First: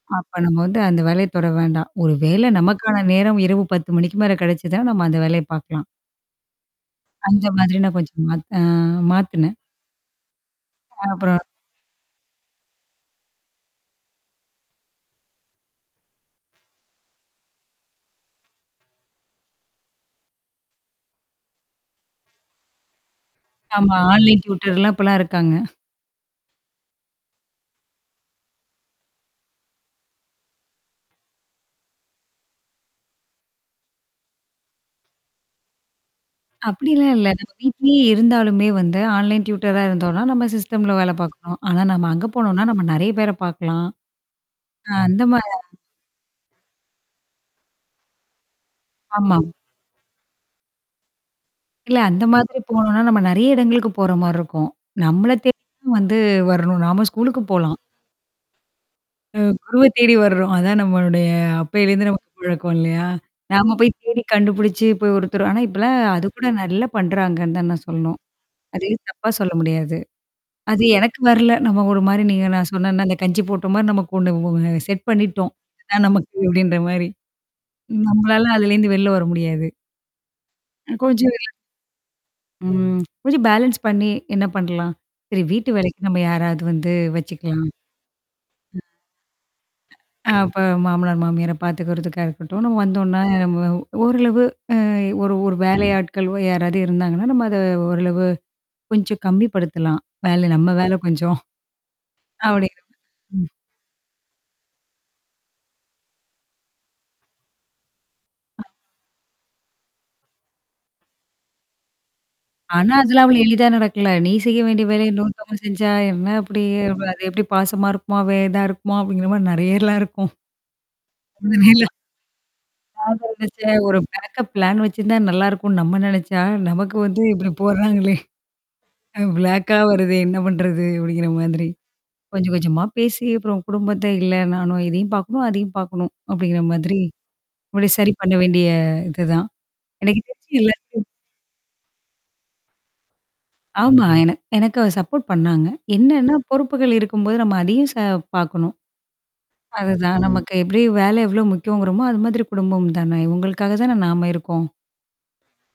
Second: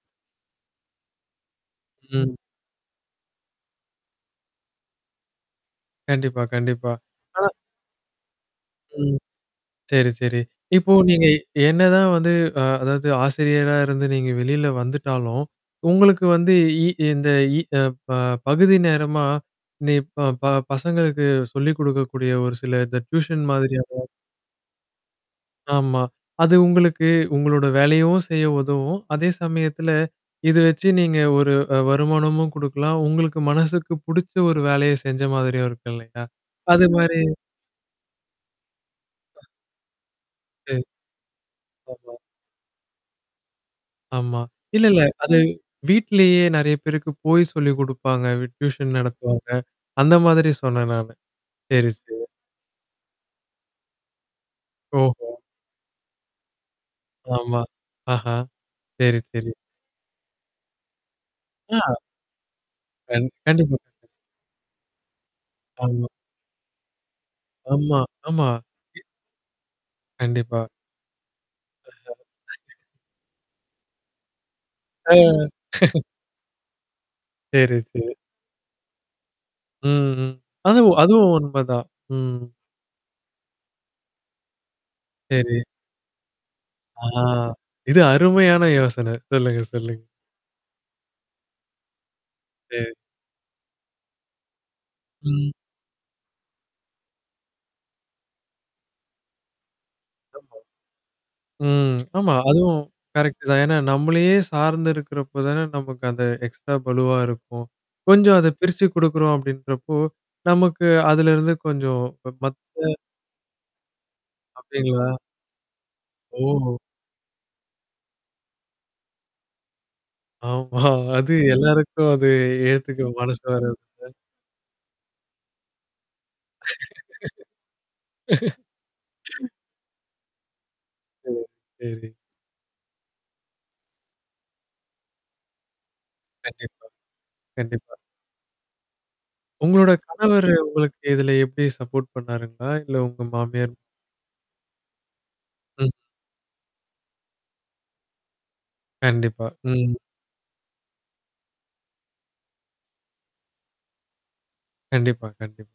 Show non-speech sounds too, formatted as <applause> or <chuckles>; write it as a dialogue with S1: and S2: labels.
S1: அப்ப நம்ம வந்து அந்த வேலைய தொட வேண்டாம். ஒரு
S2: ம்.
S1: வேல நமக்கான நேரம் இரவு 10:00 மணிக்கு மேல கிடைச்சுதா, நம்ம அந்த வேலைய பார்க்கலாம்.
S2: கண்டிப்பா, கண்டிப்பா.
S1: அந்த
S2: ஆனா
S1: மாதிரி நான் கொஞ்சம் மாத்து ஆ
S2: ம்.
S1: மாத்துனேன்.
S2: சரி, சரி. இப்போ
S1: அ
S2: நீங்க எ
S1: அப்பறோம்
S2: என்னதான் வந்து அ அதாவது ஆசிரியரா இருந்து நீங்க வெளில வந்துட்டாலும், உங்களுக்கு வந்து இ இந்த இ அ ப பகுதி நேரமா, நீ ப ப பசங்களுக்கு சொல்லி் குடுக்கக்கூடிய ஒரு சில இந்த டியூஷன்
S1: ஆமா.
S2: மாதிரியான
S1: ஆன்லைன் ட்யூடர்லாம் இப்பலாம் இருக்காங்க.
S2: ஆமா. அது உங்களுக்கு, உங்களோட வேலையும் செய்ய உதவும். அதே சமயத்தில, இத வச்சு நீங்க ஒரு அ வருமானமும் குடுக்கலாம். உங்களுக்கு மனசுக்கு புடிச்ச ஒரு வேலைய செஞ்ச மாதிரியும் இருக்கு இல்லயா!
S1: அப்பிடிலாம்
S2: அதுமாரி.
S1: இல்ல. நம்ம வீட்லயே இருந்தாலுமே வந்து ஆன்லைன் ட்யூடர்ரா இருந்தோன்னா, நம்ம
S2: சரி.
S1: சிஸ்டம்ல வேல பார்க்குறோம். ஆனா, நம்ம
S2: ஆமா.
S1: அங்க போனோனா, நம்ம நெறைய பேர பார்க்கலாம்.
S2: ஆமா. இல்ல,
S1: அ
S2: இல்ல. அது
S1: அந்தமாரியா, தான்.
S2: வீட்லயே நெறைய பேருக்கு போய் சொல்லி குடுப்பாங்க. வி டியூஷன்
S1: ஆமா.
S2: நடத்துவாங்க. அந்த மாதிரி சொன்னேன் நானு. சரி,
S1: இல்ல.
S2: சரி.
S1: அந்த மாதிரி போணோன்னா, நம்ம நெறைய இடங்களுக்கு போறமாரி இருக்கும். நம்மள
S2: ஓஹோ!
S1: தேடி வந்து வரணும். நாம ஸ்கூலுக்கு
S2: ஆமா.
S1: போலாம்.
S2: ஆஹா! சரி,
S1: அ
S2: சரி.
S1: குருவ தேடி வர்றோம். அதான் நம்மளுடைய
S2: ஆ.
S1: அப்பேலருந்து நமக்கு பழக்கம் இல்லயா!
S2: கண்
S1: நாம
S2: கண்டிப்பா.
S1: போய் தேடி கண்டுபிடிச்சு போய் ஒருத்தரும் ஆனா இப்பலாம்
S2: ஆமா.
S1: அது கூட நல்லா பண்றாங்கன்னு தான் நான்
S2: ஆமா,
S1: சொல்லணும்.
S2: ஆமா.
S1: அதையும் தப்பா சொல்ல முடியாது.
S2: கண்டிப்பா.
S1: அது எனக்கு வரல. நம்ம ஒருமாரி நீங்க நான் சொன்னன்னா, அந்த கஞ்சி போட்டமாரி நமக்கு ஒண்ணு வ அ செட்
S2: ஆ.
S1: பண்ணிட்டோம்.
S2: <chuckles>
S1: இதான் நமக்கு அப்பிடின்ற மாரி.
S2: சரி, சரி.
S1: நம்மளால அதுலேருந்து வெளில வர முடியாது.
S2: ம்ஹ்ம்.
S1: அ
S2: அதுவும்
S1: கொஞ்ச
S2: அதுவும் உண்ம தான். ம்.
S1: ம். <lip trill> கொஞ்சம் பேலன்ஸ் பண்ணி என்ன பண்ணலாம்? சரி
S2: சரி.
S1: வீட்டு வேலைக்கு நம்ம யாராவது வந்து
S2: ஆ.
S1: வச்சுக்கலாம்? ம்.
S2: இது அருமையான யோசனை. சொல்லுங்க, சொல்லுங்க.
S1: அப்ப மாமனார், மாமியார பாத்துக்கிறதுக்கா இருக்கட்டும். நம்ம
S2: சரி.
S1: வந்தோன்னா நம்ம ஓரளவு அ ஒரு
S2: ம்.
S1: ஒரு வேலை ஆட்கள் யாராவது இருந்தாங்கன்னா, நம்ம அத ஓரளவு, கொஞ்சம் கம்மிப்படுத்தலாம். வேல
S2: ஆமா.
S1: நம்ம வேல கொஞ்சம்.
S2: ம். ஆமா. அதுவும்
S1: அப்பிடிங்கிற மாரி,
S2: கரெக்ட்
S1: ம்.
S2: தான். ஏன்னா நம்மளையே சார்ந்து இருக்கிறப்ப தானே நமக்கு அந்த எக்ஸ்ட்ரா பளுவா இருக்கும். கொஞ்சம் அத
S1: அ.
S2: பிரிச்சி குடுக்குறோம் அப்பிடின்றப்போ, நமக்கு அதுலருந்து கொஞ்சம் ம
S1: ஆனா,
S2: மத்த
S1: அதெல்லாம் அவ்ளோ எளிதா நடக்கல. நீ செய்ய வேண்டிய வேலைய
S2: அப்பிடிங்களா?
S1: இன்னொருதவங்க செஞ்சா, என்ன அப்பிடி
S2: ஓஹோ!
S1: அது எப்பிடி பாசமா இருக்குமா! வேதா இருக்குமா! அப்பிடிங்கிற மாரி நெறையலாம் இருக்கும். <chuckles>
S2: ஆமா. <chuckles> அது
S1: அதுனால
S2: எல்லாருக்கும் அது ஏத்துக்க
S1: நான்
S2: மனசு
S1: நெனச்சேன் ஒரு
S2: வராதுல.
S1: பேக்கப் பிளான் வச்சிருந்தா நல்லாயிருக்குன்னு நம்ம நெனச்சா, நமக்கு வந்து இப்பிடி போட்றாங்களே!
S2: <laughs>
S1: பிளாக்கா வருதே என்ன பண்றது? அப்பிடிங்கிற
S2: <unintelligible>
S1: மாதிரி.
S2: சரி.
S1: கொஞ்சம், கொஞ்சமா பேசி அப்புறம் குடும்பத்த இல்ல நானும் இதையும் பார்க்கணும், அதையும் பார்க்கணும். அப்பிடிங்கிற
S2: கண்டிப்பா.
S1: மாதிரி. முடி
S2: கண்டிப்பா.
S1: சரி பண்ண வேண்டிய இதுதான்.
S2: உங்களோட
S1: எனக்கு
S2: கணவர்
S1: தெரிஞ்சு
S2: உங்களுக்கு
S1: எல்லாத்
S2: இதில எப்பிடி சப்போர்ட் பண்ணாருங்களா? இல்ல உங்க மாமியார்?
S1: ஆமா. எனக் எனக்கு சப்போர்ட் பண்ணாங்க.
S2: ம்.
S1: என்னன்னா பொறுப்புகள் இருக்கும்போது நம்ம அதையும் ச பார்க்கணும்.
S2: கண்டிப்பா. ம்.
S1: அதுதான் நமக்கு எப்பிடி வேலை எவ்ளோ முக்கியங்கிறோமோ! அது மாதிரி குடும்பம் தானே! இவுங்களுக்காக தானே நாம இருக்கோம்.
S2: கண்டிப்பா, கண்டிப்பா.